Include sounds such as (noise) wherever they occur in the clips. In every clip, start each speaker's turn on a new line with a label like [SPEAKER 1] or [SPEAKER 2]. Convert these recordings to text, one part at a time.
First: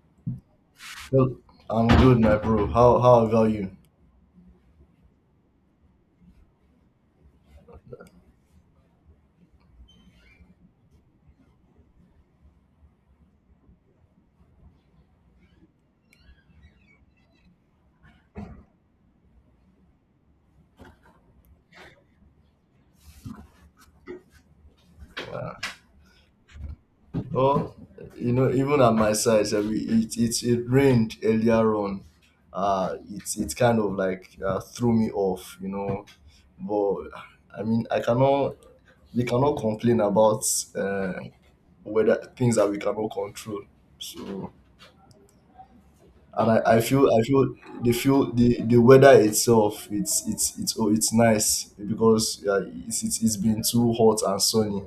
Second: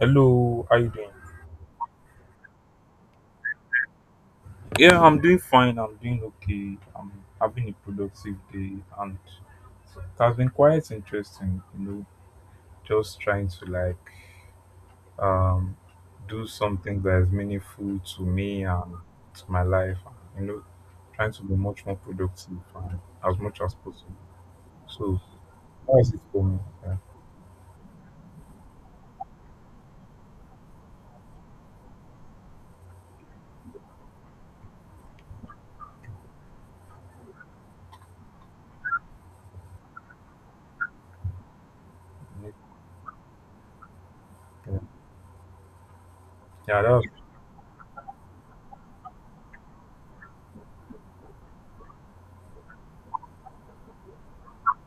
[SPEAKER 1] Hello, how you doing?
[SPEAKER 2] Well, I'm good, my bro. How about you?
[SPEAKER 1] Yeah, I'm doing fine. I'm doing okay. I'm having a productive day, and it has been quite interesting. You know, just trying to like um do something that is meaningful to me and to my life. You know, trying to be much more productive and as much as possible. So
[SPEAKER 2] Uh,
[SPEAKER 1] that's it for me. Yeah,
[SPEAKER 2] oh, even at my side, sha, it rained earlier on. It kind of like threw me off. But I mean, I cannot we cannot complain about uh, weather things that we cannot control. So,
[SPEAKER 1] yeah,
[SPEAKER 2] and I
[SPEAKER 1] yeah that was,
[SPEAKER 2] feel, I feel the weather itself, it's nice, because it's been too hot and sunny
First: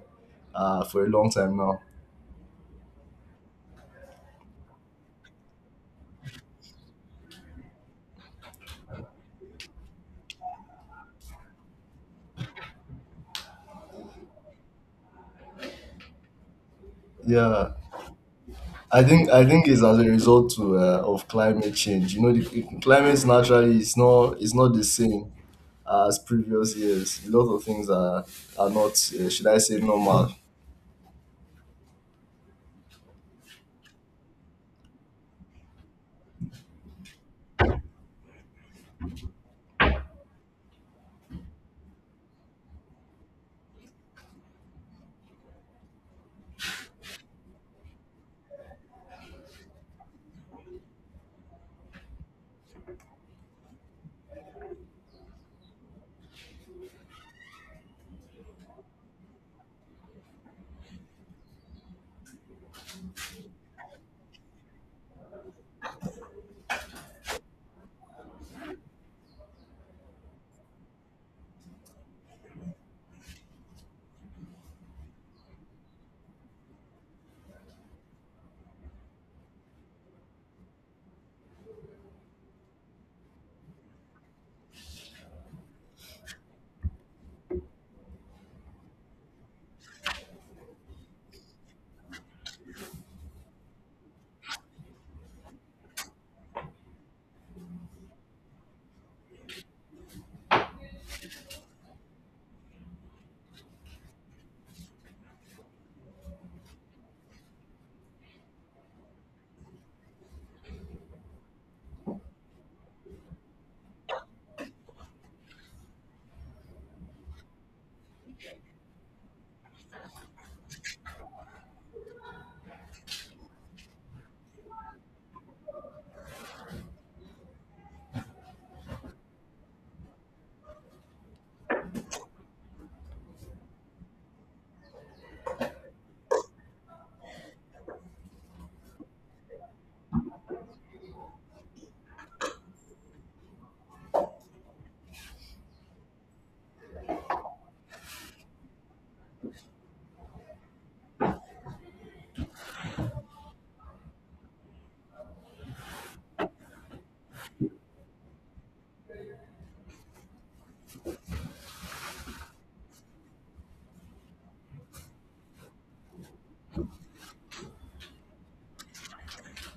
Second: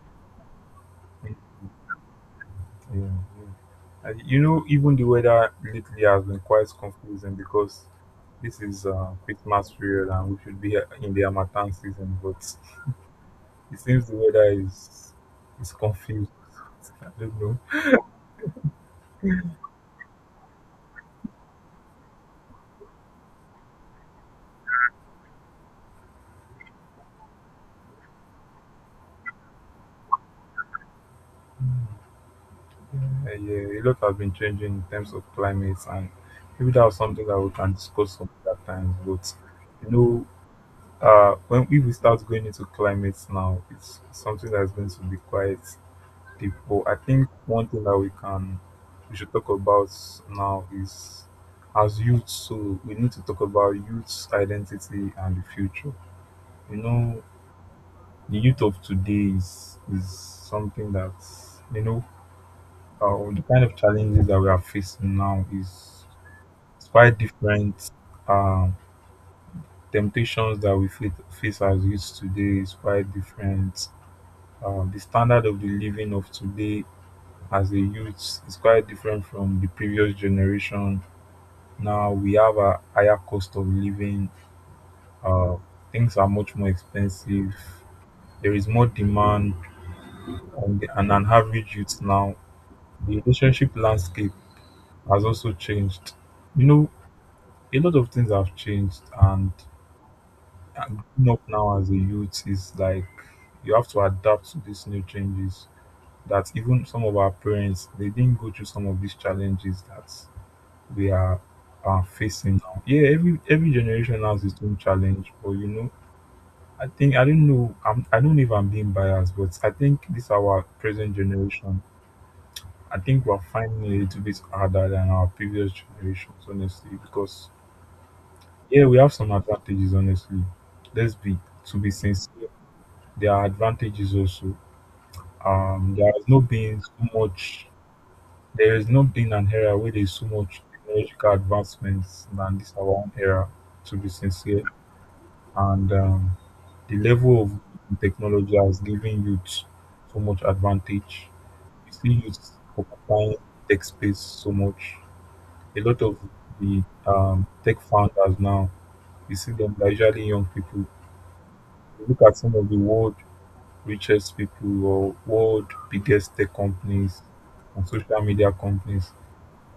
[SPEAKER 2] for a long time now.
[SPEAKER 1] yeah. Yeah. And you know, even the weather lately has been quite confusing because this is Christmas period and we should be in the Harmattan season, but it seems the weather is confused. (laughs) I don't know.
[SPEAKER 2] Yeah, I think it's as a result to, of climate change. You know, the climate naturally is not, is not the same as previous years. A lot of things are not, should I say, normal.
[SPEAKER 1] Yeah, a lot has been changing in terms of climate, and maybe that's something that we can discuss some other times. But you know, when if we start going into climates now, it's something that's going to be quite people. I think one thing that we should talk about now is as youth, so we need to talk about youth's identity and the future. You know, the youth of today is something that you know the kind of challenges that we are facing now is quite different. Um, temptations that we face as youth today is quite different. The standard of the living of today as a youth is quite different from the previous generation. Now we have a higher cost of living. Uh, things are much more expensive. There is more demand, and an average youth now. The relationship landscape has also changed. You know, a lot of things have changed, and growing up now as a youth is like you have to adapt to these new changes. That even some of our parents they didn't go through some of these challenges that we are facing now. Yeah, every generation has its own challenge, but you know, I think I don't know. I don't know if I'm being biased, but I think this our present generation. I think we're finding it a little bit harder than our previous generations, honestly, because yeah, we have some advantages, honestly. Let's be to be sincere. There are advantages also. There has not been so much. There has not been an era where there's so much technological advancements than this our own era. To be sincere, and the level of technology has given youth so much advantage. You see youth occupying tech space so much. A lot of the tech founders now, you see them they're usually young people. You look at some of the world richest people or world biggest tech companies and social media companies.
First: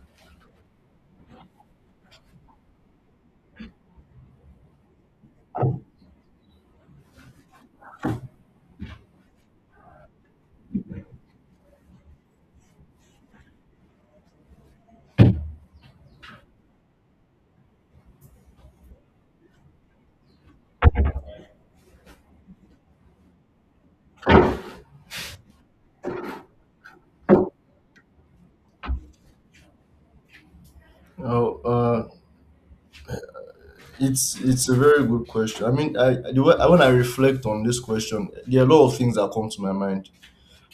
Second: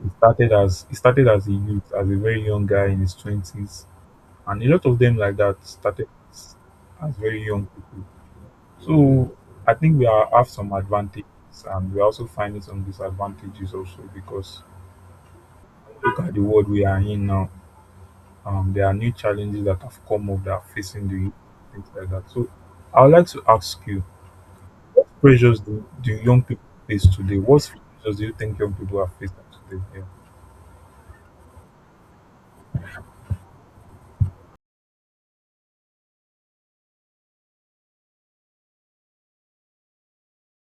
[SPEAKER 1] It started as a youth, as a very young guy in his twenties, and a lot of them like that started as as very young people. So I think we are, have some advantages and we're also finding some disadvantages also because look at the world we are in now. There are new challenges that have come up that are facing the youth, things like that. So I would like to ask you, what pressures do young people face today? What pressures do you think young people are facing today? Yeah,
[SPEAKER 2] Oh. uh, it's a very good question. I mean, when I reflect on this question, there are a lot of things that come to my mind.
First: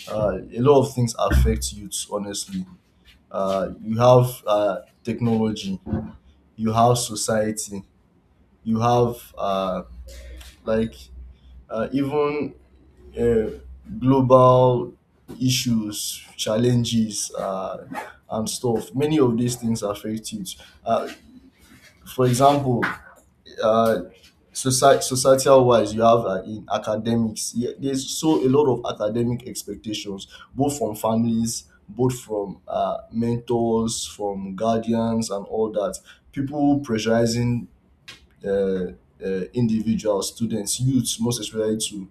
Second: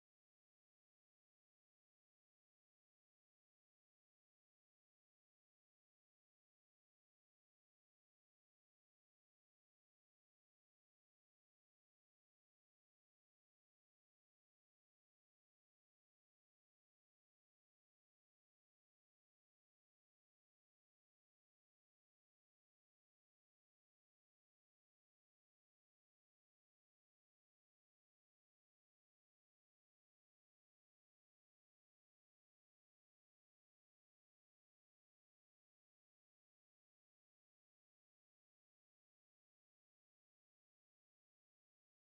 [SPEAKER 2] A lot of things affect youths. Honestly, you have, technology, you have society, you have, like, even, uh, global issues, challenges, and stuff. Many of these things affect youths. Uh, for example, uh, societal wise, you have, in academics, yeah, there's so a lot of academic expectations, both from families, both from, mentors, from guardians, and all that, people pressurizing, uh, individuals, students, youths, most especially to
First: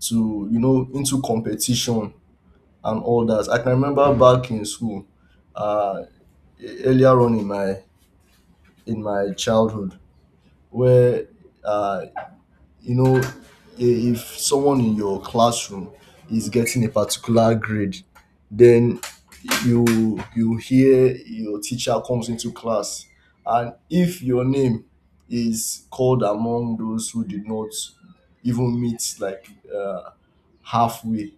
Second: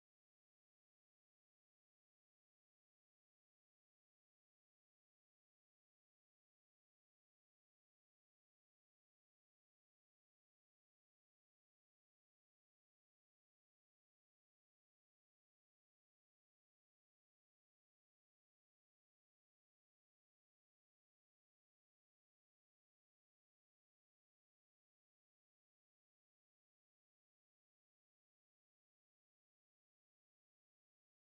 [SPEAKER 2] into competition and all that. I can remember back in school, uh, earlier on in my, in my childhood, where, uh, you know i- if someone in your classroom is getting a particular grade, then you hear your teacher comes into class, and if your name is called among those who did not even meet, like, uh, halfway,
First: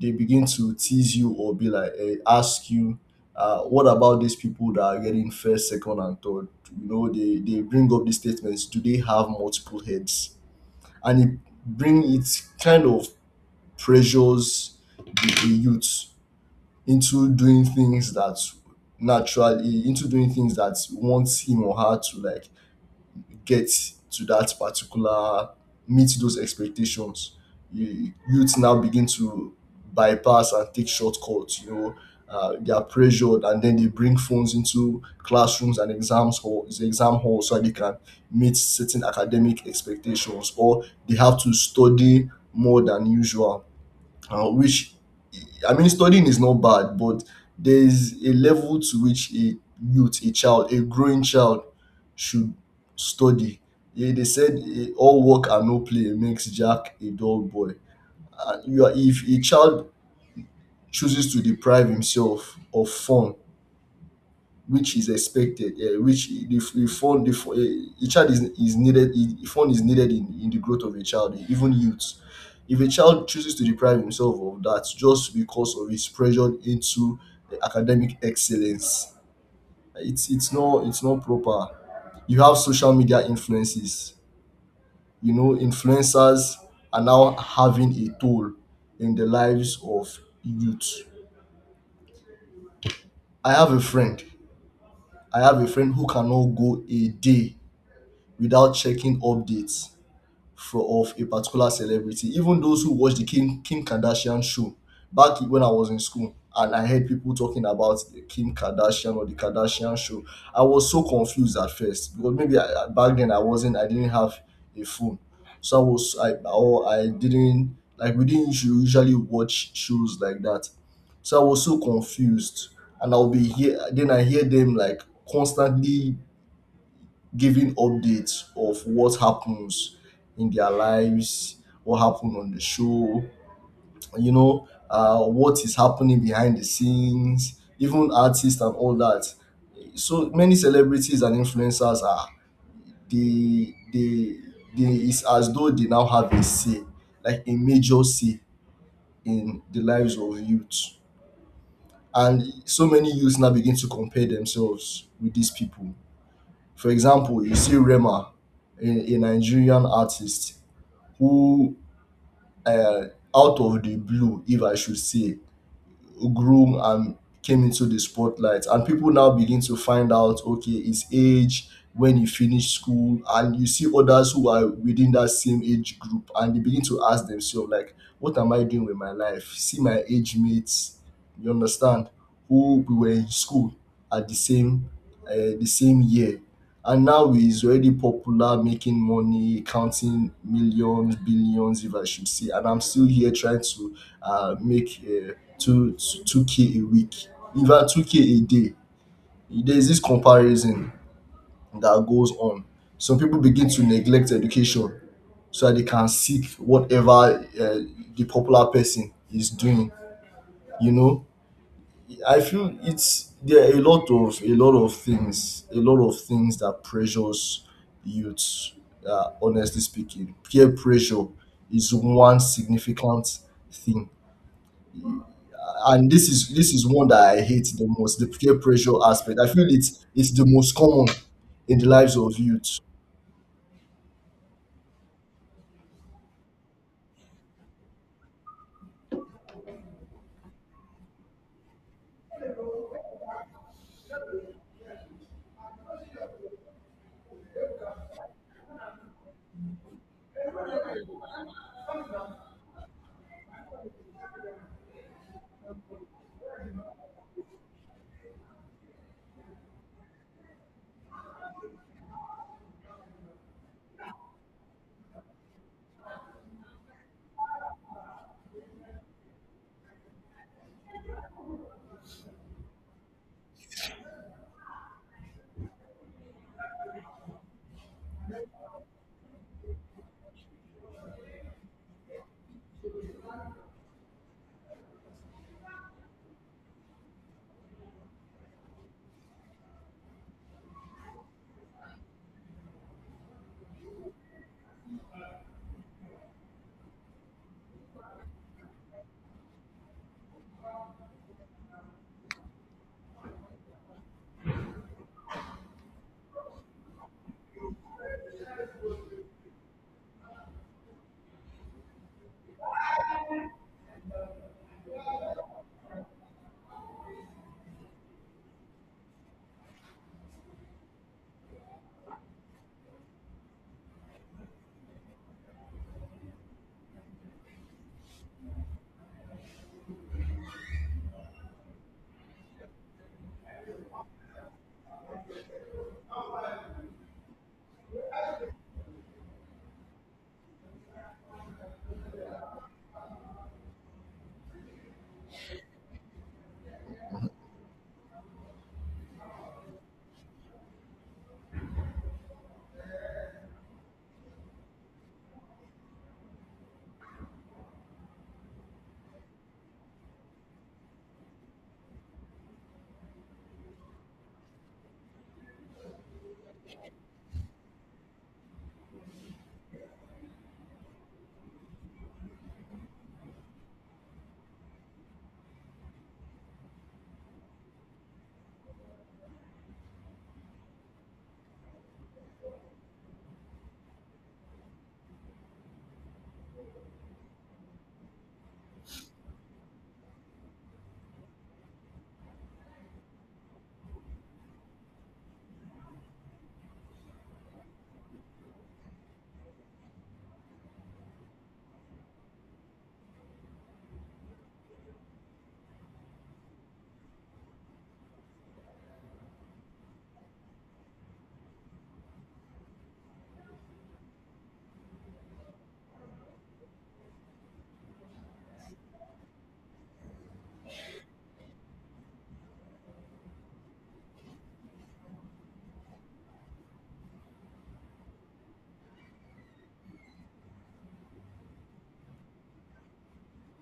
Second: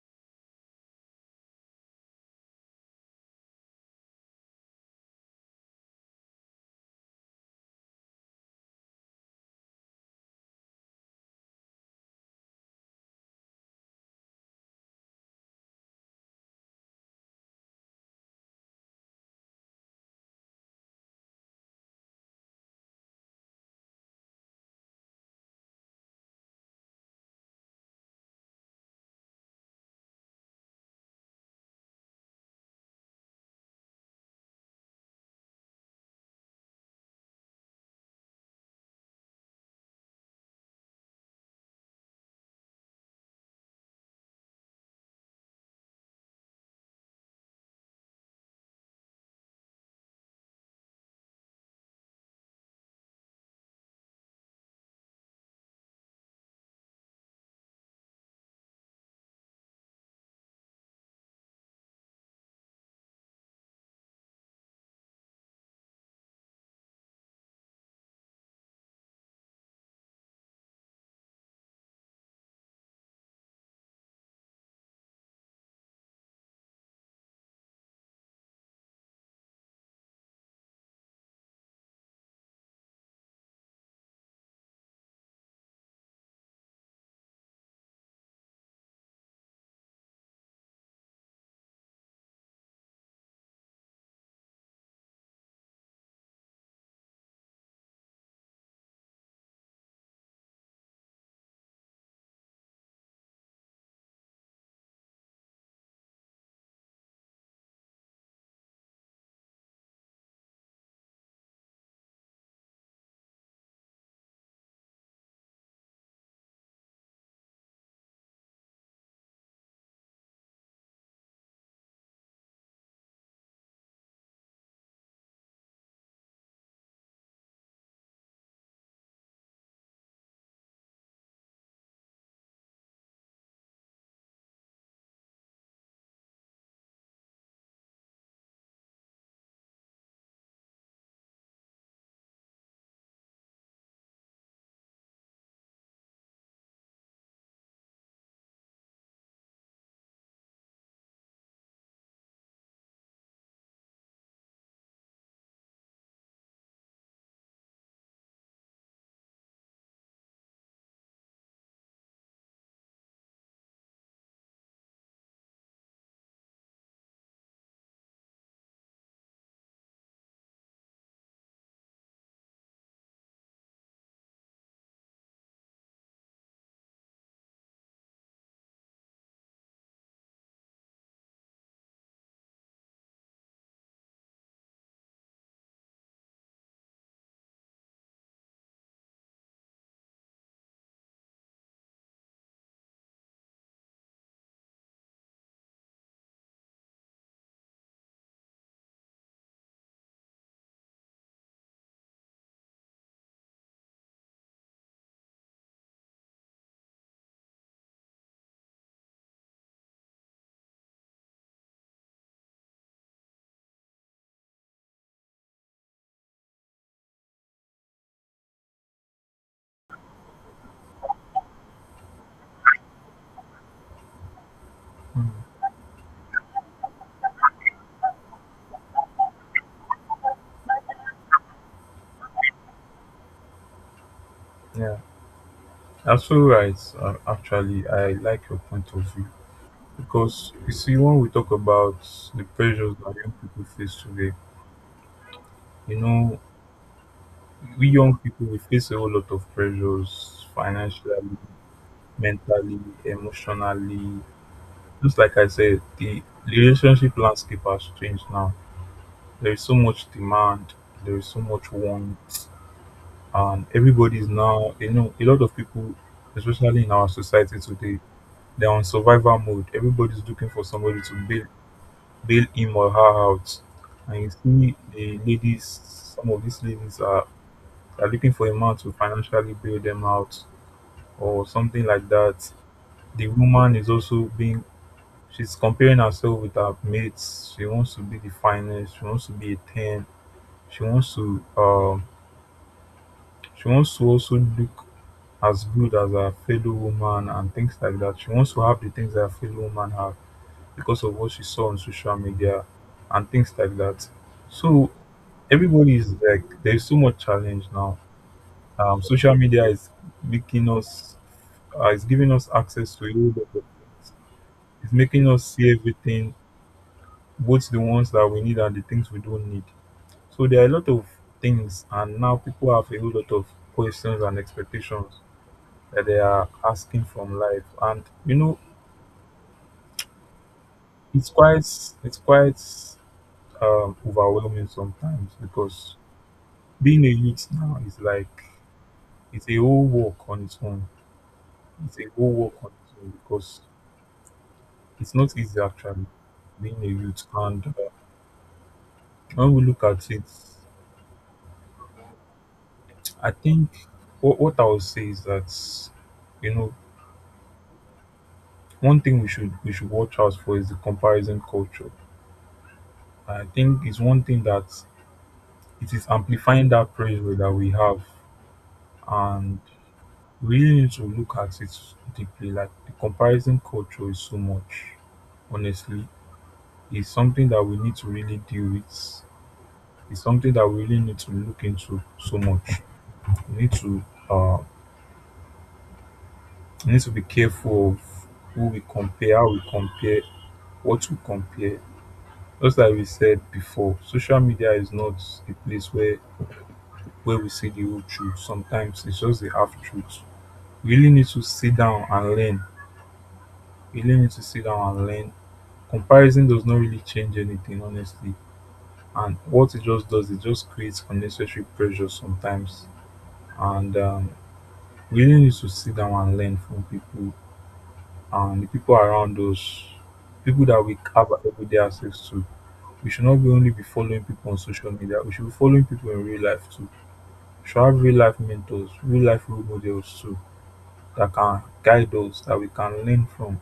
[SPEAKER 2] they begin to tease you or be like, eh, ask you, what about these people that are getting first, second, and third. You know, they bring up these statements: do they have multiple heads? And it, bring, it kind of pressures the youth into doing things that, naturally, into doing things that wants him or her to like get to that particular, meet those expectations. Youth now begin to bypass and take shortcuts, you know. They are pressured, and then they bring phones into classrooms and exam hall so that they can meet certain academic expectations, or they have to study more than usual, which, I mean, studying is not bad, but there is a level to which a youth, a child, a growing child should study. Yeah, they said, eh, all work and no play makes Jack a dull boy. If a child chooses to deprive himself of fun, which is expected, which the fund the, fu- eh, a child is needed, the fund is needed in the growth of a child, even youth. If a child chooses to deprive himself of that just because of his pressure into, eh, academic excellence, it's not proper. You have social media influences. You know, influencers are now having a toll in the lives of youth. I have a friend. I have a friend who cannot go a day without checking updates for of a particular celebrity. Even those who watch the Kim Kardashian show, back when I was in school and I heard people talking about the Kim Kardashian or the Kardashian show, I was so confused at first, because maybe, back then, I didn't have a phone, so I was I or I didn't, like, we didn't usually watch shows like that, so I was so confused, and I'll be here, then I hear them, like, constantly giving updates of what happens in their lives, what happened on the show, what is happening behind the scenes, even artists and all that. So many celebrities and influencers, are they they they it's as though they now have a say, like a major say, in the lives of youth. And so many youths now begin to compare themselves with these people. For example, you see Rema, a Nigerian artist who, uh, out of the blue, if I should say, grew and came into the spotlight. And people now begin to find out, okay, his age, when he finished school, and you see others who are within that same age group, and they begin to ask themselves, like, what am I doing with my life? See my age mates, you understand, who we were in school at the same year, and now he's already popular, making money, counting millions, billions, if I should say. And I'm still here trying to, make, two 2K a week, even 2K a day. There's this comparison that goes on. Some people begin to neglect education so that they can seek whatever, the popular person is doing. You know, I feel it's there are a lot of things that pressures youths. Honestly speaking, peer pressure is one significant thing, and this is one that I hate the most. The peer pressure aspect. I feel it's the most common in the lives of youth.
[SPEAKER 1] yeah. That's so right. Actually, I like your point of view because you see, when we talk about the pressures that young people face today, you know, we young people we face a whole lot of pressures financially, mentally, emotionally. Just like I said, the relationship landscape has changed now. There is so much demand, there is so much want, and everybody is now, you know, a lot of people, especially in our society today, they're on survival mode. Everybody's looking for somebody to bail him or her out. And you see the ladies, some of these ladies are, looking for a man to financially bail them out or something like that. The woman is also being, she's comparing herself with her mates. She wants to be the finest. She wants to be a 10. She wants to also look as good as her fellow woman and things like that. She wants to have the things that her fellow woman have because of what she saw on social media and things like that. So everybody is like there's so much challenge now. Social media is making us, is giving us access to a whole lot of things. It's making us see everything, both the ones that we need and the things we don't need. So there are a lot of things, and now people have a whole lot of questions and expectations that they are asking from life, and you know it's quite it's quite, overwhelming sometimes because being a youth now is like it's a whole work on its own. It's a whole work on its own because it's not easy actually being a youth, and when we look at it I think what I would say is that you know one thing we should watch out for is the comparison culture. I think it's one thing that it is amplifying that pressure that we have, and we really need to look at it deeply. Like the comparison culture is so much, honestly, it's something that we need to really deal with. It's something that we really need to look into so much. We need uh, to be careful of who we compare, how we compare, what to compare? Just like we said before, social media is not a place where we see the whole truth. Sometimes it's just the half truth. We really need to sit down and learn. We really need to sit down and learn. Comparison does not really change anything, honestly. And what it just does, it just creates unnecessary pressure sometimes. And we really need to sit down and learn from people and the people around us, people that we have everyday access to. We should not be only be following people on social media, we should be following people in real life too. We should have real life mentors, real life role models too that can guide us, that we can learn from.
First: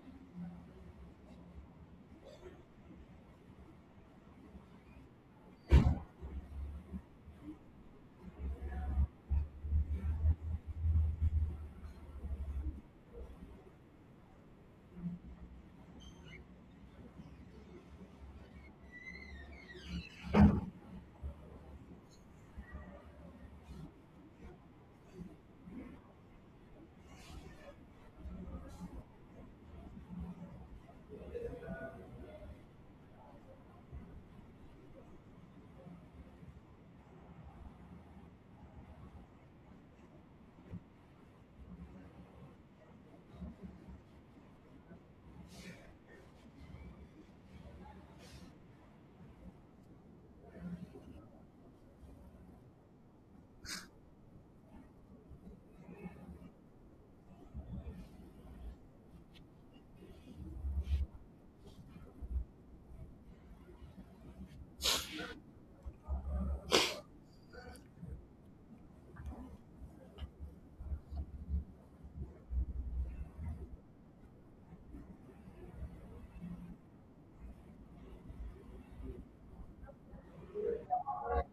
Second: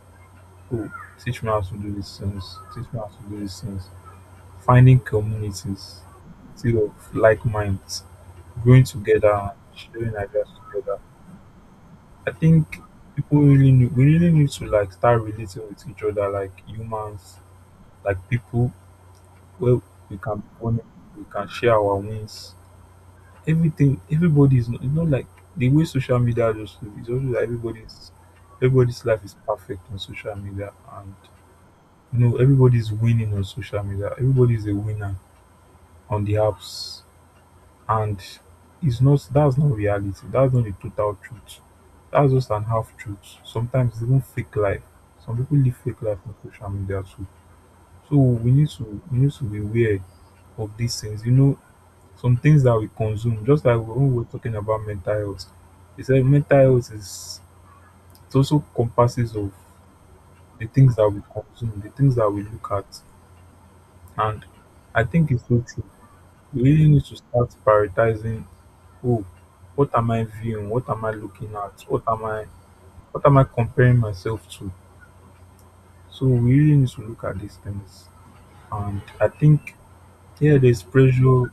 [SPEAKER 1] Oh, teach me how to do these things, teach me how to do these things. Finding communities still of like minds, growing together and sharing ideas together. I think people really need, we really need to like start relating with each other like humans, like people where we can bond, we can share our wins. Everything, everybody is not, it's not like the way social media just live, it's also like everybody's life is perfect on social media, and you know everybody's winning on social media, everybody's a winner on the apps. And it's not, that's not reality, that's not the total truth, that's just an half truth. Sometimes it's even fake life, some people live fake life on social media too. So we need to be aware of these things, you know, some things that we consume, just like when we're talking about mental health, he said mental health is it also comprises of the things that we consume, the things that we look at. And I think it's so true. We really need to start prioritizing. Oh, what am I viewing? What am I looking at? What am I comparing myself to? So we really need to look at these things. And I think yeah, there's pressure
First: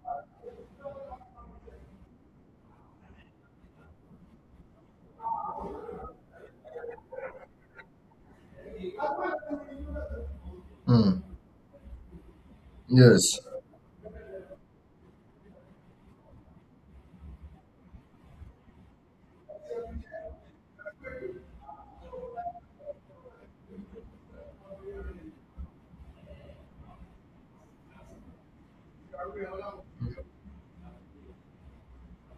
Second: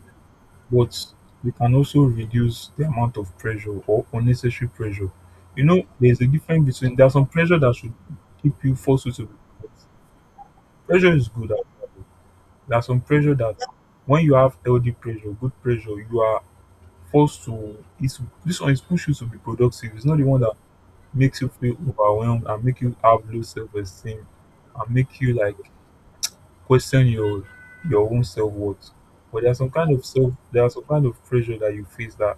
[SPEAKER 1] but we can also reduce the amount of pressure or unnecessary pressure. You know, there's a difference between there's some pressure that should keep you, force you to. Pressure is good, actually. There's some pressure
[SPEAKER 2] Yes.
[SPEAKER 1] that when you have healthy pressure, good pressure, you are forced to, it's this one is push you to be productive. It's not the one that makes you feel overwhelmed and make you have low self esteem and make you like question your own self-worth. But there's some kind of pressure that you face that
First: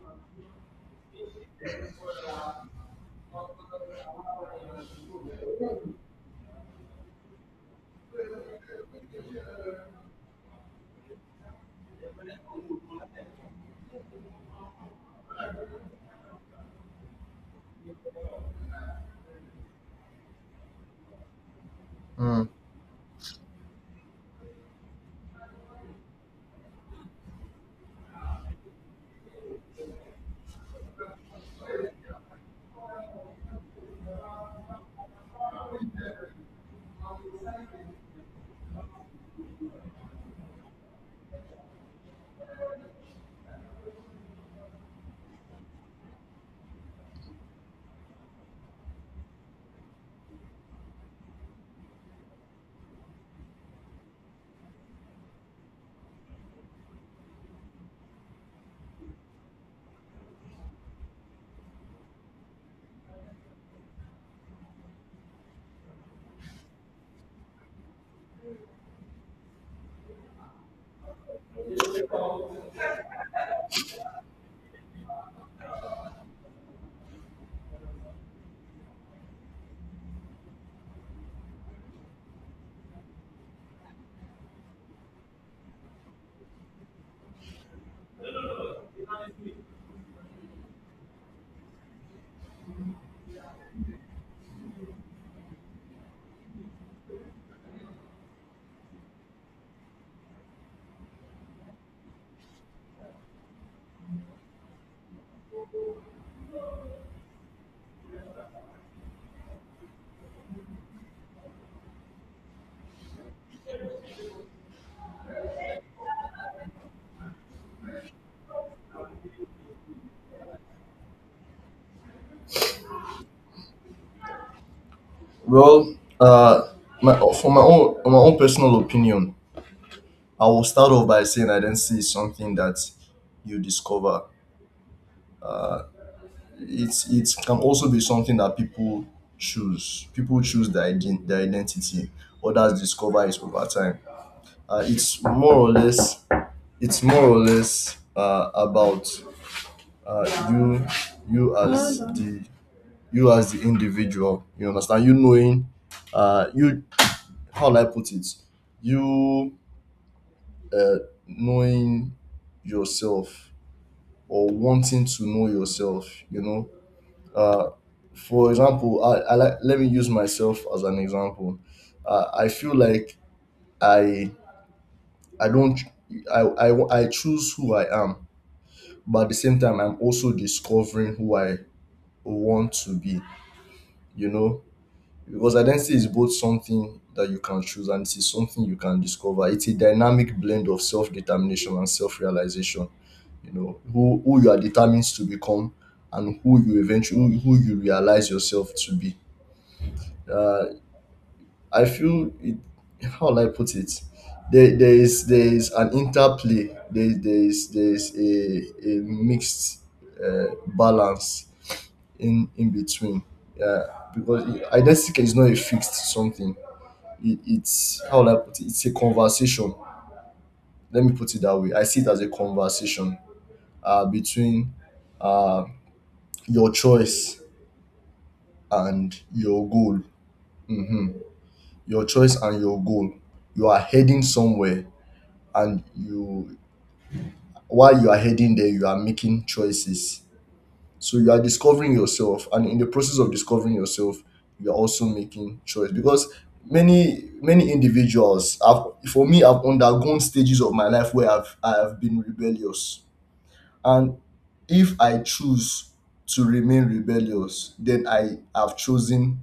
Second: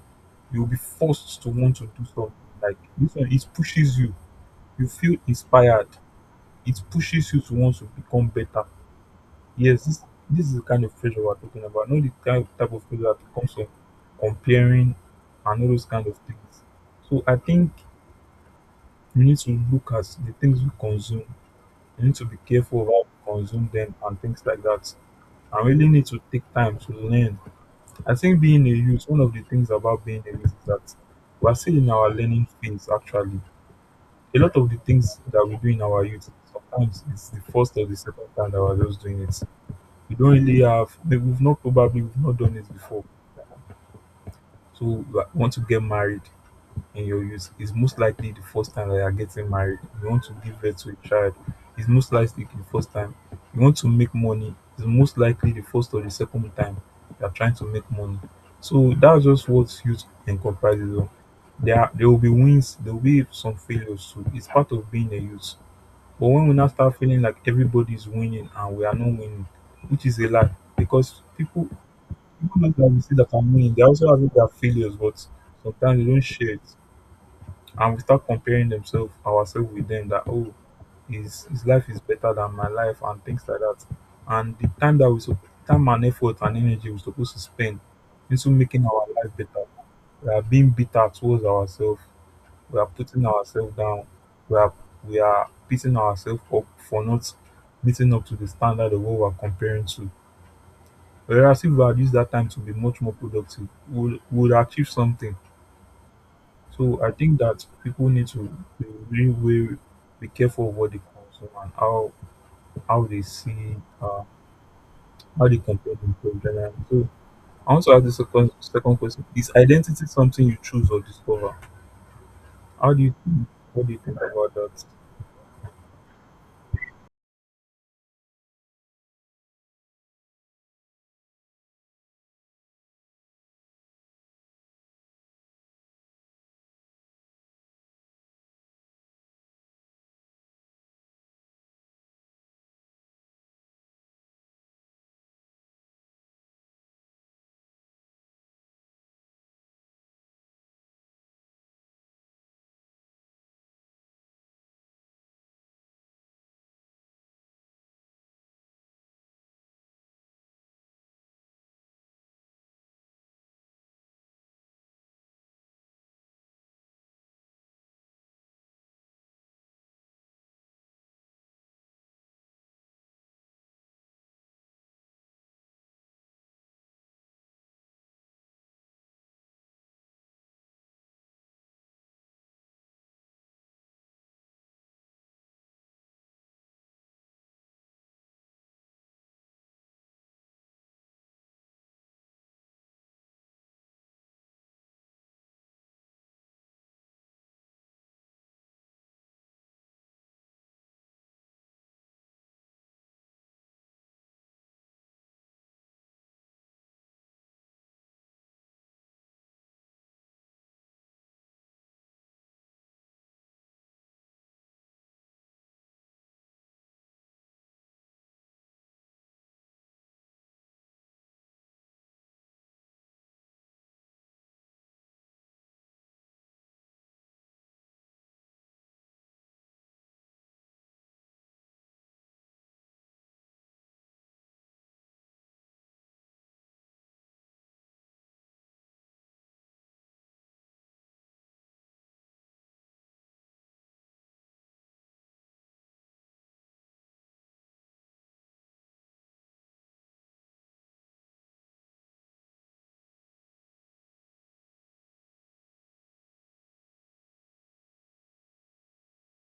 [SPEAKER 1] you'll be forced to want to do something. Like this one, it pushes you. You feel inspired. It pushes you to want to become better. Yes, this is the kind of pressure we're talking about. Not the kind of type of pressure that comes from comparing and all those kind of things. So I think you need to look at the things we consume. You need to be
[SPEAKER 2] Mm.
[SPEAKER 1] careful about how we consume them and things like that. I really need to take time to learn. I think being a youth, one of the things about being a youth is that we're still in our learning phase actually. A lot of the things that we do in our youth, sometimes it's the first or the second time that we're just doing it. We don't really have, we've not done it before. So, like, want to get married. In your youth, it's most likely the first time that you're getting married. You want to give birth to a child, it's most likely the first time. You want to make money, it's most likely the first or the second time you're trying to make money. So that's just what youth encompasses. Of. There will be wins, there will be some failures too. It's part of being a youth. But when we now start feeling like everybody's winning and we are not winning, which is a lie, because people know that we see that are winning, they also have their failures, but sometimes they don't share it. And we start comparing themselves ourselves with them, that oh, his life is better than my life and things like that. And the time that we so time and effort and energy we're supposed to spend into making our life better, we are being bitter towards ourselves, we are putting ourselves down, we are we are beating ourselves up for not meeting up to the standard of what we're comparing to. Whereas if we had used that time to be much more productive, we would achieve something. So I think that people need to be really way be careful of what they consume and how they see, uh, how they compare themselves generally. So I want to ask the second question: is identity something you choose or discover? How do you think, what do you think about that?
[SPEAKER 2] Well, my for my own personal opinion, I will start off by saying I don't see something that you discover. It can also be something that people choose. People choose their identity. Others discover it over time. It's more or less. It's more or less, about, uh, you you as the you as the individual. You understand? You knowing, you, how do I put it? You uh, knowing yourself, or wanting to know yourself. You know. Uh, for example, I like let me use myself as an example. I feel like I I don't I choose who I am, but at the same time I'm also discovering who I want to be. You know, because identity is both something that you can choose and it is something you can discover. It's a dynamic blend of self determination and self realization. You know who you are determined to become, and who you eventually, who you realize yourself to be. Uh, I feel it. How will I put it? There is an interplay. There is a mixed, balance in between. Yeah, because identity is not a fixed something. It's, how will I put it? It's a conversation. Let me put it that way. I see it as a conversation, between, uh, your choice and your goal. Hmm. Your choice and your goal. You are heading somewhere, and you while you are heading there, you are making choices, so you are discovering yourself, and in the process of discovering yourself you are also making choice, because many individuals have, for me, I've undergone stages of my life where I have been rebellious, and if I choose to remain rebellious, then I have chosen,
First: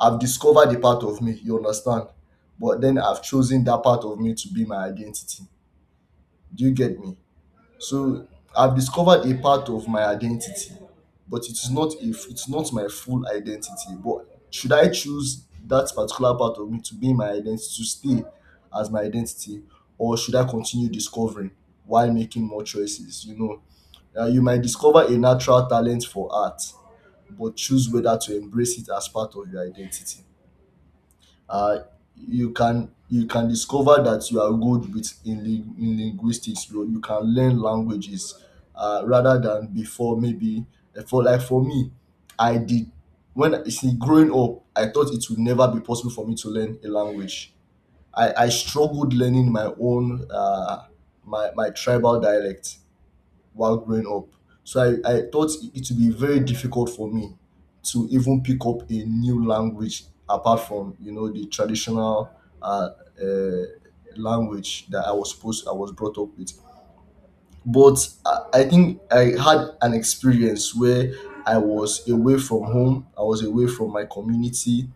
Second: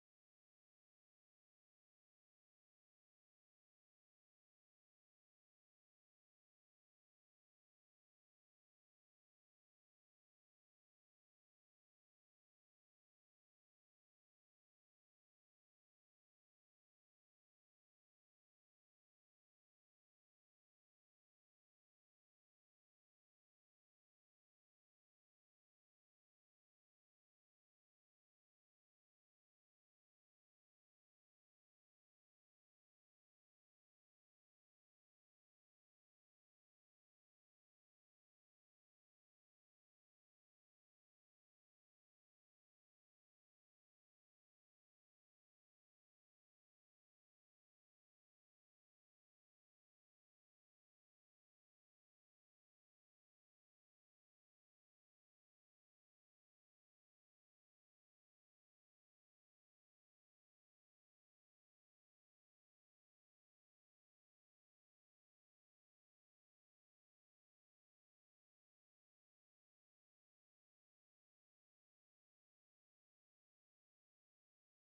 [SPEAKER 2] I've discovered a part of me, you understand. But then I've chosen that part of me to be my identity. Do you get me? So, I've discovered a part of my identity, but it's not a, it's not my full identity. But should I choose that particular part of me to be my identity to stay as my identity, or should I continue discovering while making more choices? You know, you might discover a natural talent for art, but choose whether to embrace it as part of your identity. uh, you can discover that you are good with, in linguistics, you can learn languages, rather than before, maybe, for, like, for me I did, when you see, growing up I thought it would never be possible for me to learn a language. I struggled learning my own, my tribal dialect, while growing up. So I thought it would be very difficult for me to even pick up a new language, apart from, you know, the traditional, uh, uh, language that I was brought up with. But I think I had an experience where I was away from home. I was away from my community.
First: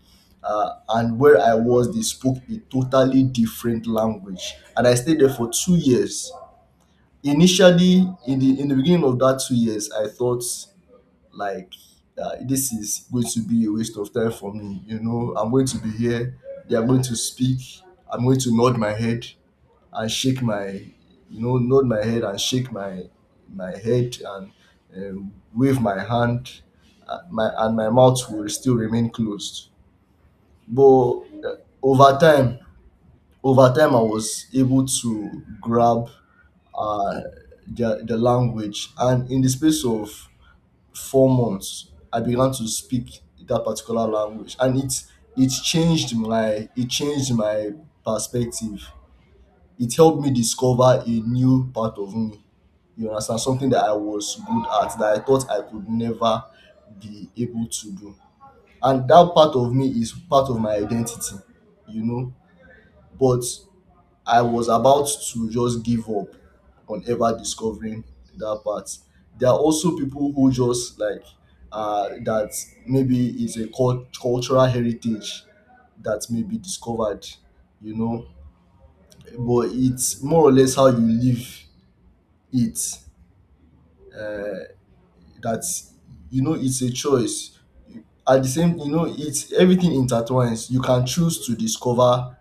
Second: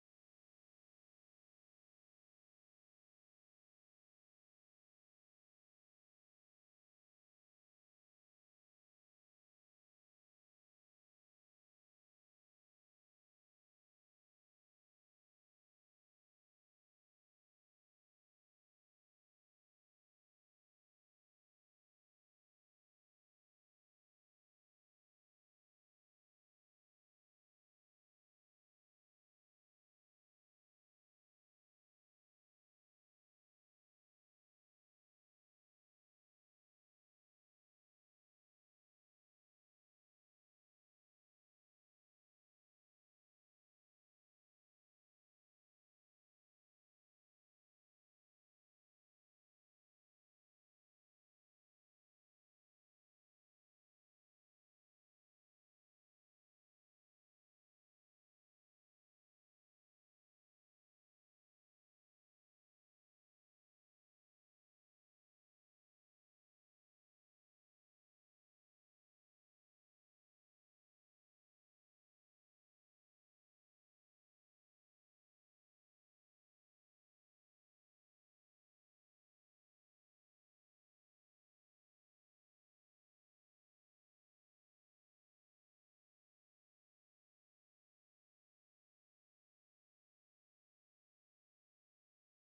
[SPEAKER 2] And where I was, they spoke a totally different language. And I stayed there for 2 years. Initially, in the beginning of that 2 years, I thought like this is going to be a waste of time for me. I'm going to be here, they are going to speak, I'm going to nod my head and shake my, nod my head and shake my my head and wave my hand, my and my mouth will still remain closed. But uh, over time, over time I was able to grab uh, the language. And in the space of 4 months, I began to speak that particular language, and it changed my perspective. It helped me discover a new part of me. You understand, something that I was good at that I thought I could never be able to do, and that part of me is part of my identity. You know, but I was about to just give up on ever discovering that part. There are also people who just like that maybe is a cultural heritage that may be discovered, you know. But it's more or less how you live it, uh, that, you know, it's a choice. At the same, you know, it's everything intertwines. You can choose to discover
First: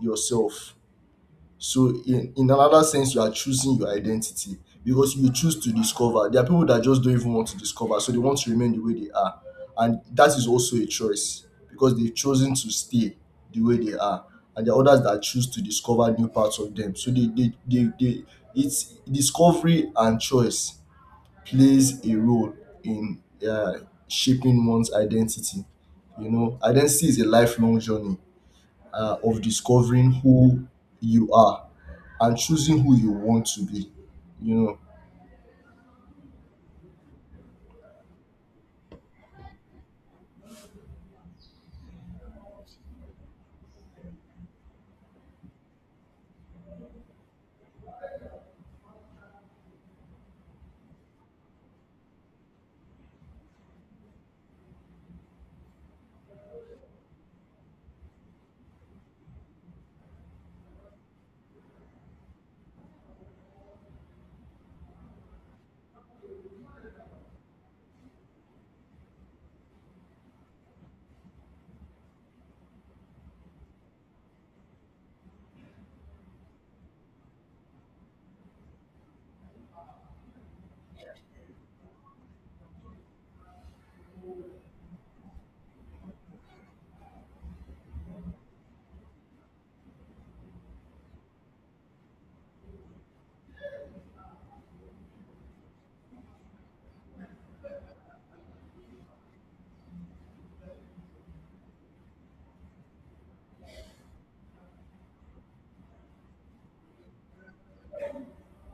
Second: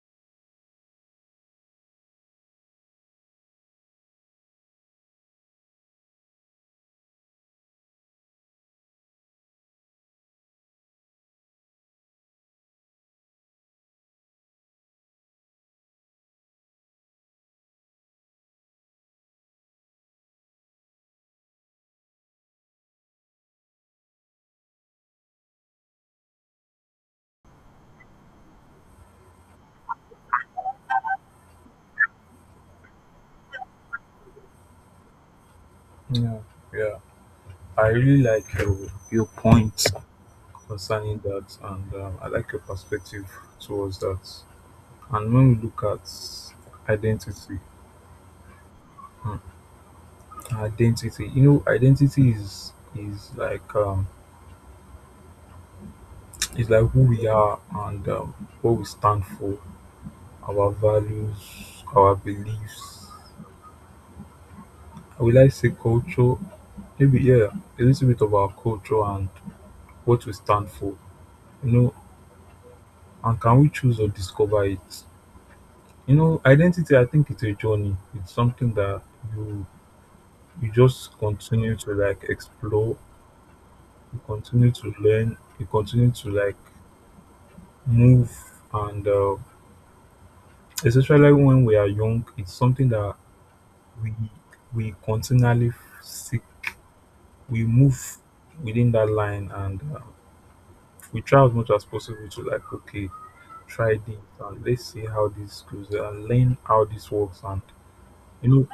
[SPEAKER 2] yourself. So in another sense, you are choosing your identity because you choose to discover. There are people that just don't even want to discover, so they want to remain the way they are, and that is also a choice because they've chosen to stay the way they are. And there are others that choose to discover new parts of them. So they it's discovery and choice plays a role in uh, shaping one's identity. You know, identity is a lifelong journey of discovering who you are and choosing who you want to be. You know.
[SPEAKER 1] Yeah, yeah. I really like your point concerning that, and I like your perspective towards that. And when we look at identity. Identity. You know, identity is like um is like who we are, and what we stand for, our values, our beliefs. Will I say culture? Maybe, yeah, a little bit of our culture and what we stand for. You know, and can we choose or discover it? You know, identity. I think it's a journey. It's something that you you just continue to like explore. You continue to learn. You continue to like move, and especially when we are young, it's something that we we continually seek. We move within that line, and we try as much as possible to like, okay, try this, and let's see how this goes, and learn how this works, and you know,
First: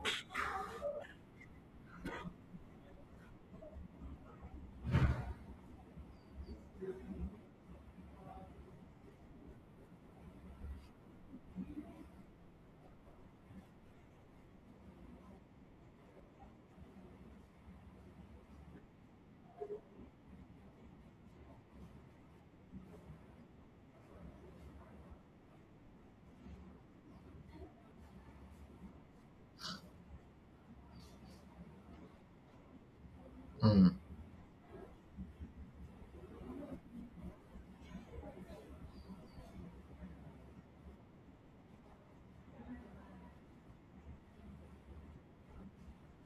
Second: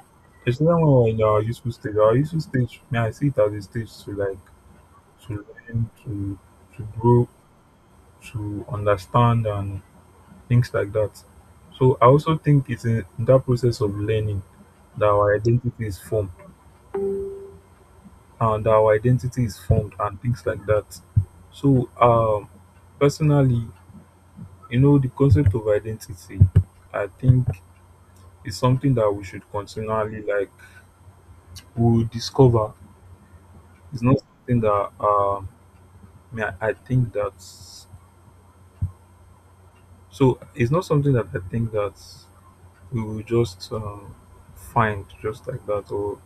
[SPEAKER 1] especially when we're in our useful stage. Our useful stage, may I see it as a stage to like to learn, to grow, to understand, and things like that. So I also think it's in that process of learning that our identity is formed and our identity is formed and things like that. So personally, the concept of identity, I think, is something that we should continually like we discover.
[SPEAKER 2] Mm.
[SPEAKER 1] It's not something that I mean, I think that, it's not something that I think that we will just find just like that or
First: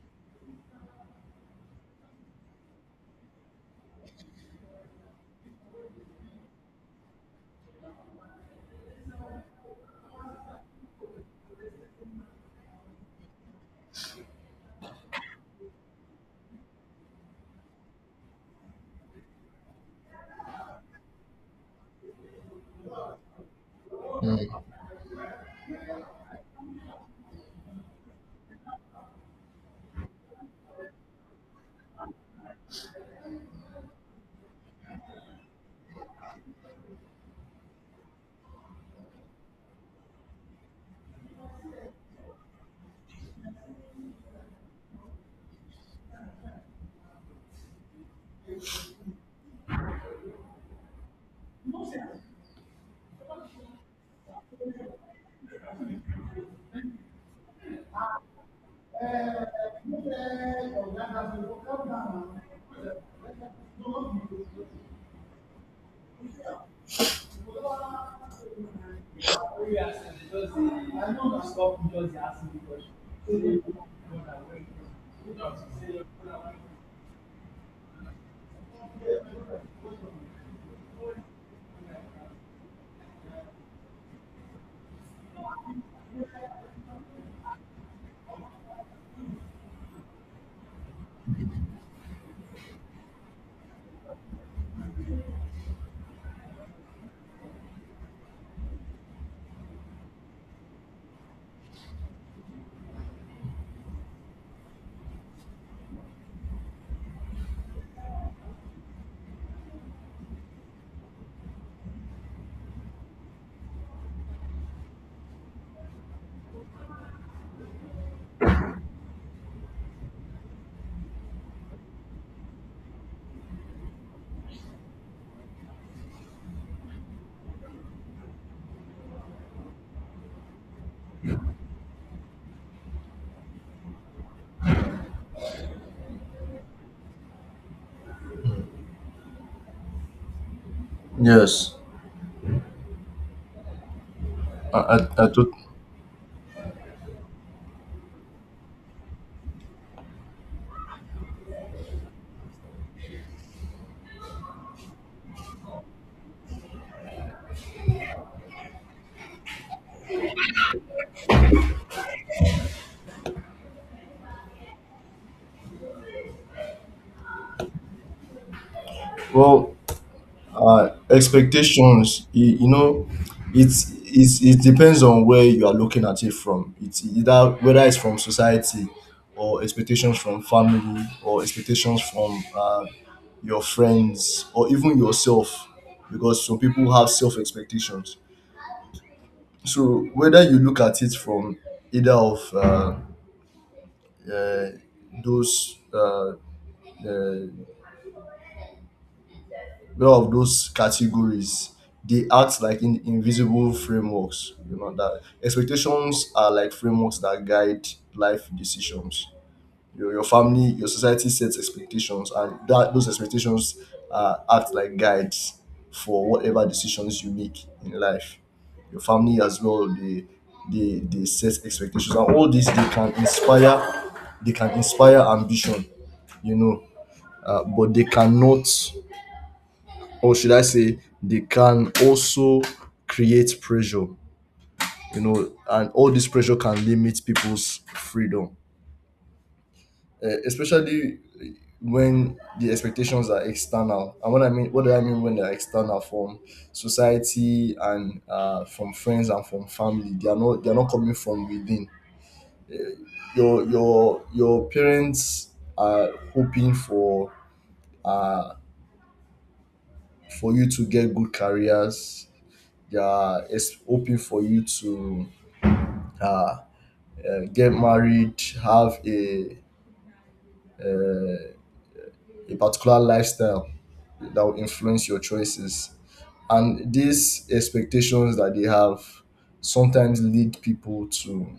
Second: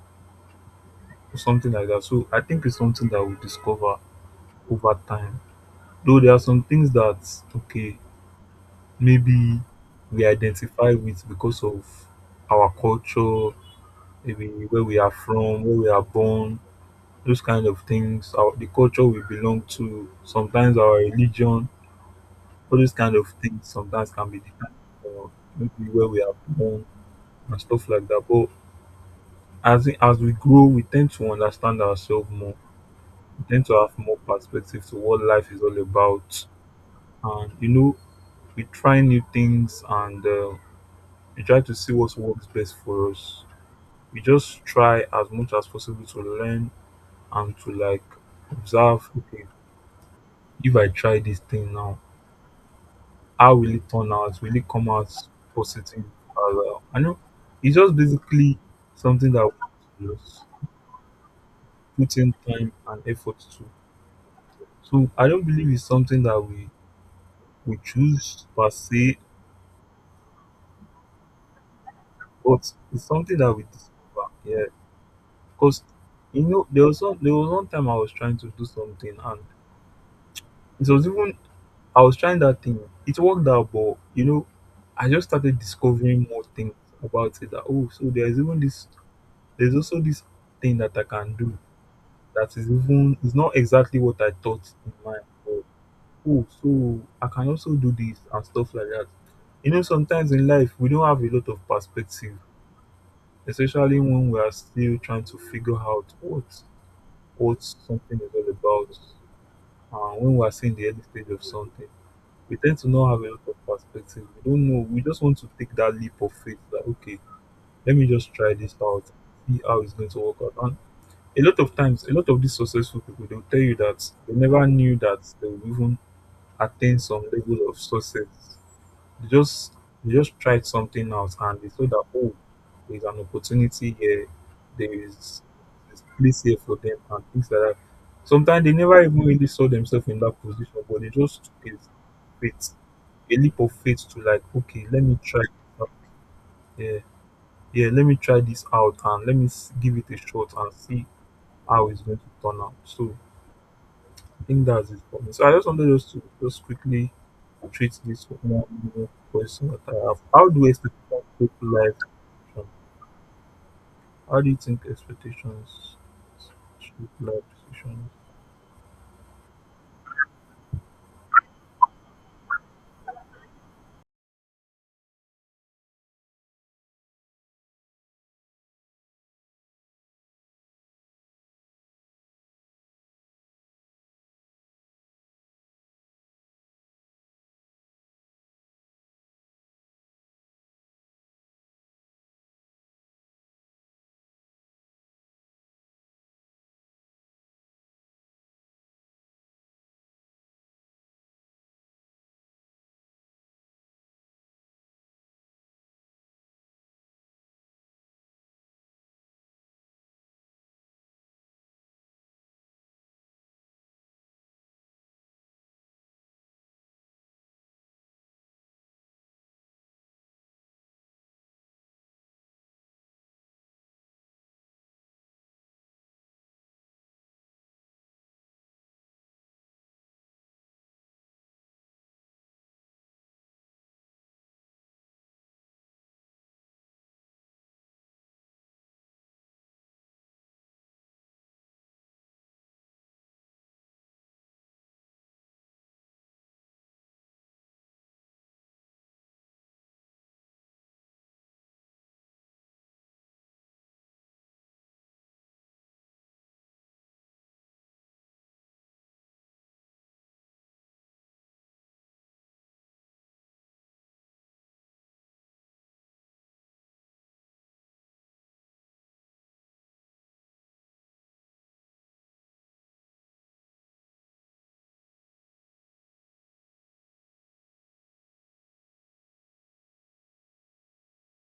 [SPEAKER 1] or something like that. So I think it's something that we discover over time. Though there are some things that, okay, maybe we identify with because of our culture, maybe where we are from, where we are born, those kind of things, the culture we belong to, sometimes our religion, all those kind of things sometimes can be different, or maybe where we are born and stuff like that. But as we grow, we tend to understand ourselves more. We tend to have more perspective to what life is all about. And we try new things, and we try to see what works best for us. We just try as much as possible to learn and to like observe. Okay, if I try this thing now, how will it turn out? Will it come out positive? As well? I know it's just basically something that we just put in time and effort to. So I don't believe it's something that we choose per se. But it's something that we discover, yeah. Because there was one time I was trying to do something, and it was even I was trying that thing. It worked out, but I just started discovering more things about it. That oh, so there's even this. There's also this thing that I can do that is not exactly what I thought in mind. But, oh, so I can also do this and stuff like that. You know, sometimes in life, we don't have a lot of perspective, especially when we are still trying to figure out what something is all about. And when we are still in the early stage of something, we tend to not have a lot of perspective. We don't know. We just want to take that leap of faith, that okay, let me just try this out, see how it's going to work out. And a lot of times, a lot of these successful people, they'll tell you that they never knew that they would even attain some level of success. you just you just tried something out and you saw that oh, there's an opportunity here, there is there's place here for them and things like that. Sometimes they never even really saw themselves in that position, but they just took
[SPEAKER 2] Yes.
[SPEAKER 1] faith, a leap of faith, to like,
[SPEAKER 2] I,
[SPEAKER 1] okay,
[SPEAKER 2] I,
[SPEAKER 1] let me
[SPEAKER 2] I
[SPEAKER 1] try
[SPEAKER 2] tot-
[SPEAKER 1] this out. Yeah, yeah, let me try this out and let me give it a shot and see how it's going to turn out. So I think that's it for me. So I just wanted just to just quickly treat this one more question that I have. How do expectations shape life decisions? How do you think expectations shape life decisions?
[SPEAKER 2] well, expectations. You know, it depends on where you are looking at it from. It's either whether it's from society, or expectations from family, or expectations from your friends, or even yourself, because some people have self expectations. So whether you look at it from either of uh, those, uh, well, of those categories, they act like invisible frameworks. You know that expectations are like frameworks that guide life decisions. Your family, your society sets expectations, and that those expectations act like guides for whatever decisions you make in life. Your family as well, they set expectations, and all this, they can inspire ambition, you know, but they cannot, or should I say, they can also create pressure, you know, and all this pressure can limit people's freedom, especially when the expectations are external. And what I mean, what do I mean when they're external from society and from friends and from family? They are not coming from within. Uh, your parents are hoping for, uh, for you to get good careers. They are hoping for you to uh, get married, have uh, a particular lifestyle that will influence your choices. And these expectations that they have sometimes lead people to,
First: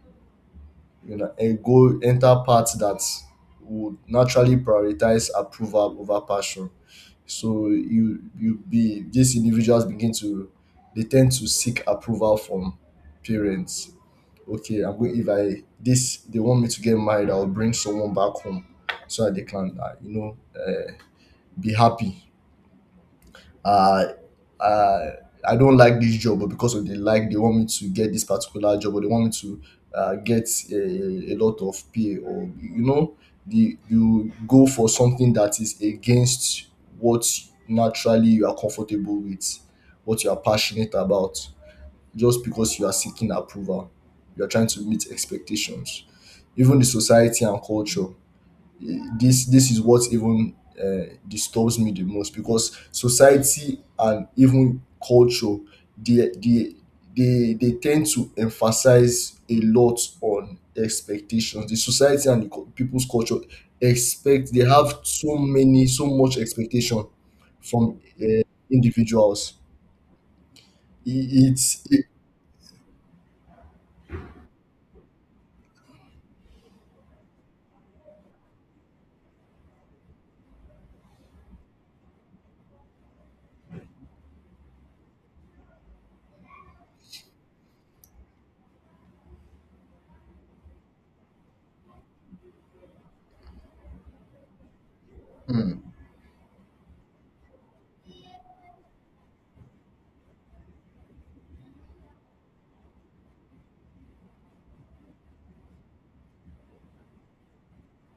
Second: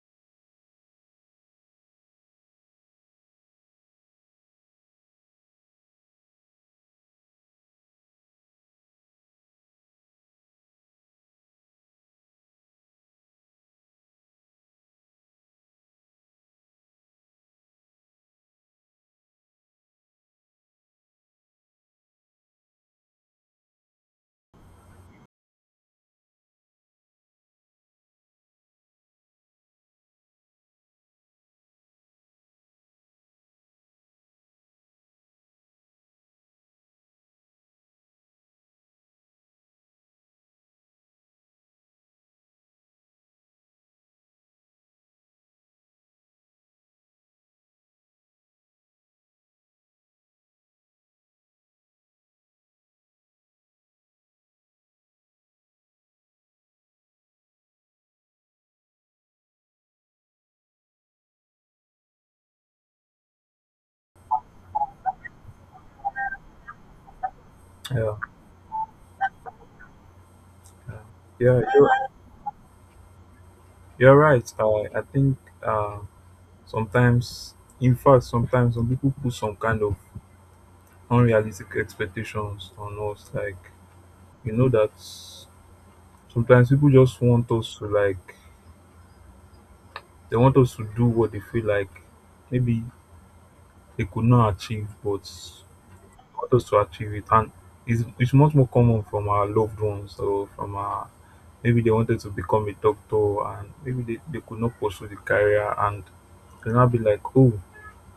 [SPEAKER 2] you know, eh, go enter paths that would naturally prioritize approval over passion. So you be these individuals begin to, they tend to seek approval from parents. Okay, I'm going if I this they want me to get married, I'll bring someone back home so that they can you know, be happy. uh, uh, I don't like this job, but because of the, like, they want me to get this particular job, or they want me to get a lot of pay, or you know, the, you go for something that is against what naturally you are comfortable with, what you are passionate about, just because you are seeking approval, you are trying to meet expectations. Even the society and culture, this is what even disturbs me the most, because society and even culture, they they they tend to emphasize a lot on expectations. The society and the people's culture expect, they have so many, so much expectation from
[SPEAKER 1] Yeah,
[SPEAKER 2] individuals.
[SPEAKER 1] yeah,
[SPEAKER 2] I-
[SPEAKER 1] yeah.
[SPEAKER 2] it's
[SPEAKER 1] You're,
[SPEAKER 2] it,
[SPEAKER 1] you're right. I think, sometimes, in fact, sometimes some people put some kind of unrealistic expectations on us. Like, you know that sometimes people just want us to do what they feel like. Maybe they could not achieve, but want us to achieve it. And it's much more common from our loved ones, or from our maybe they wanted to become a doctor, and maybe they could not pursue the career, and they'll now be like, oh,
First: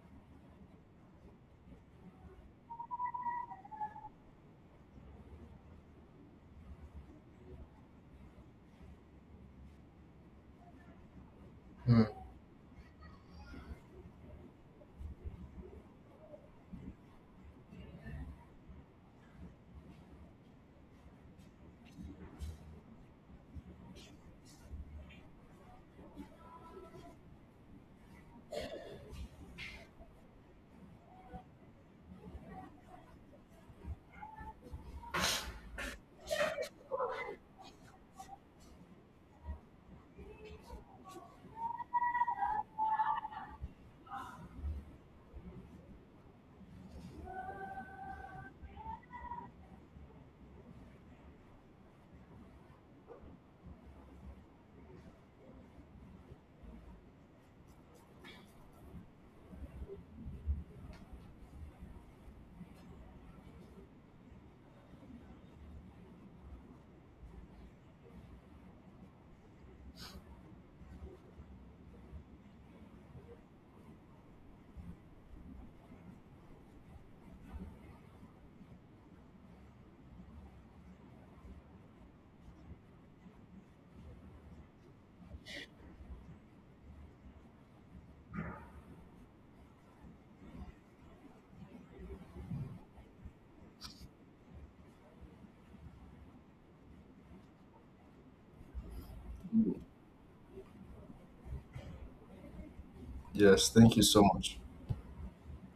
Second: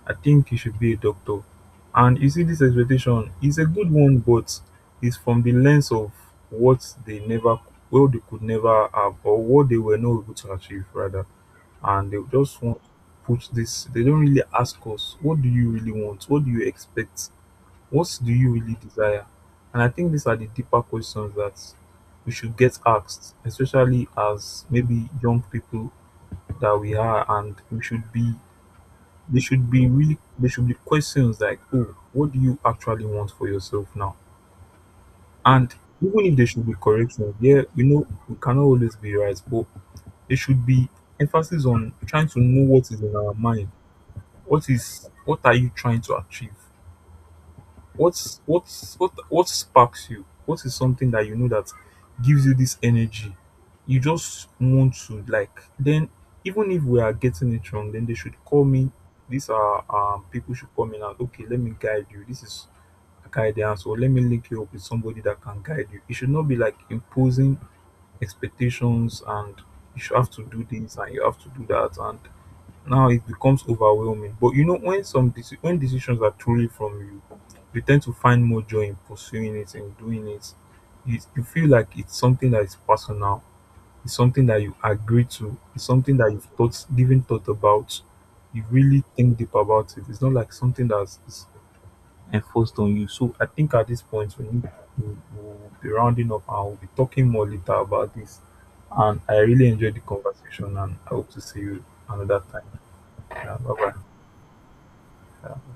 [SPEAKER 1] I think you should be a doctor. And you see, this expectation is a good one, but it's from the lens of what they never, well, they could never have, or what they were not able to achieve, rather.
[SPEAKER 2] Hmm.
[SPEAKER 1] And they just want to put this. They don't really ask us, what do you really want, what do you expect, what do you really desire? And I think these are the deeper questions that we should get asked, especially as maybe young people that we are, and we should be they should be really they should be questions like, oh, what do you actually want for yourself now? And even if there should be corrections, yeah, we know we cannot always be right, but there should be emphasis on trying to know what is in our mind. What are you trying to achieve? What sparks you? What is something that you know that gives you this energy? You just want to like, then even if we are getting it wrong, then they should call me. These are, people should come in and, okay, let me guide you. This is a guidance, or let me link you up with somebody that can guide you. It should not be like imposing expectations, and you should have to do this, and you have to do that, and now it becomes overwhelming. But when when decisions are truly from you, you tend to find more joy in pursuing it and doing it. You feel like it's something that is personal, it's something that you agree to, it's something that you've thought given thought about, you really think deep about it, it's not like something that's is enforced on you. So I think at this point, we need to we'll be rounding up, and we'll be talking more later about this. And I really enjoyed the conversation, and I hope to see you another time. Yeah,
[SPEAKER 2] Yes,
[SPEAKER 1] bye bye.
[SPEAKER 2] thank you so much.
[SPEAKER 1] Yeah.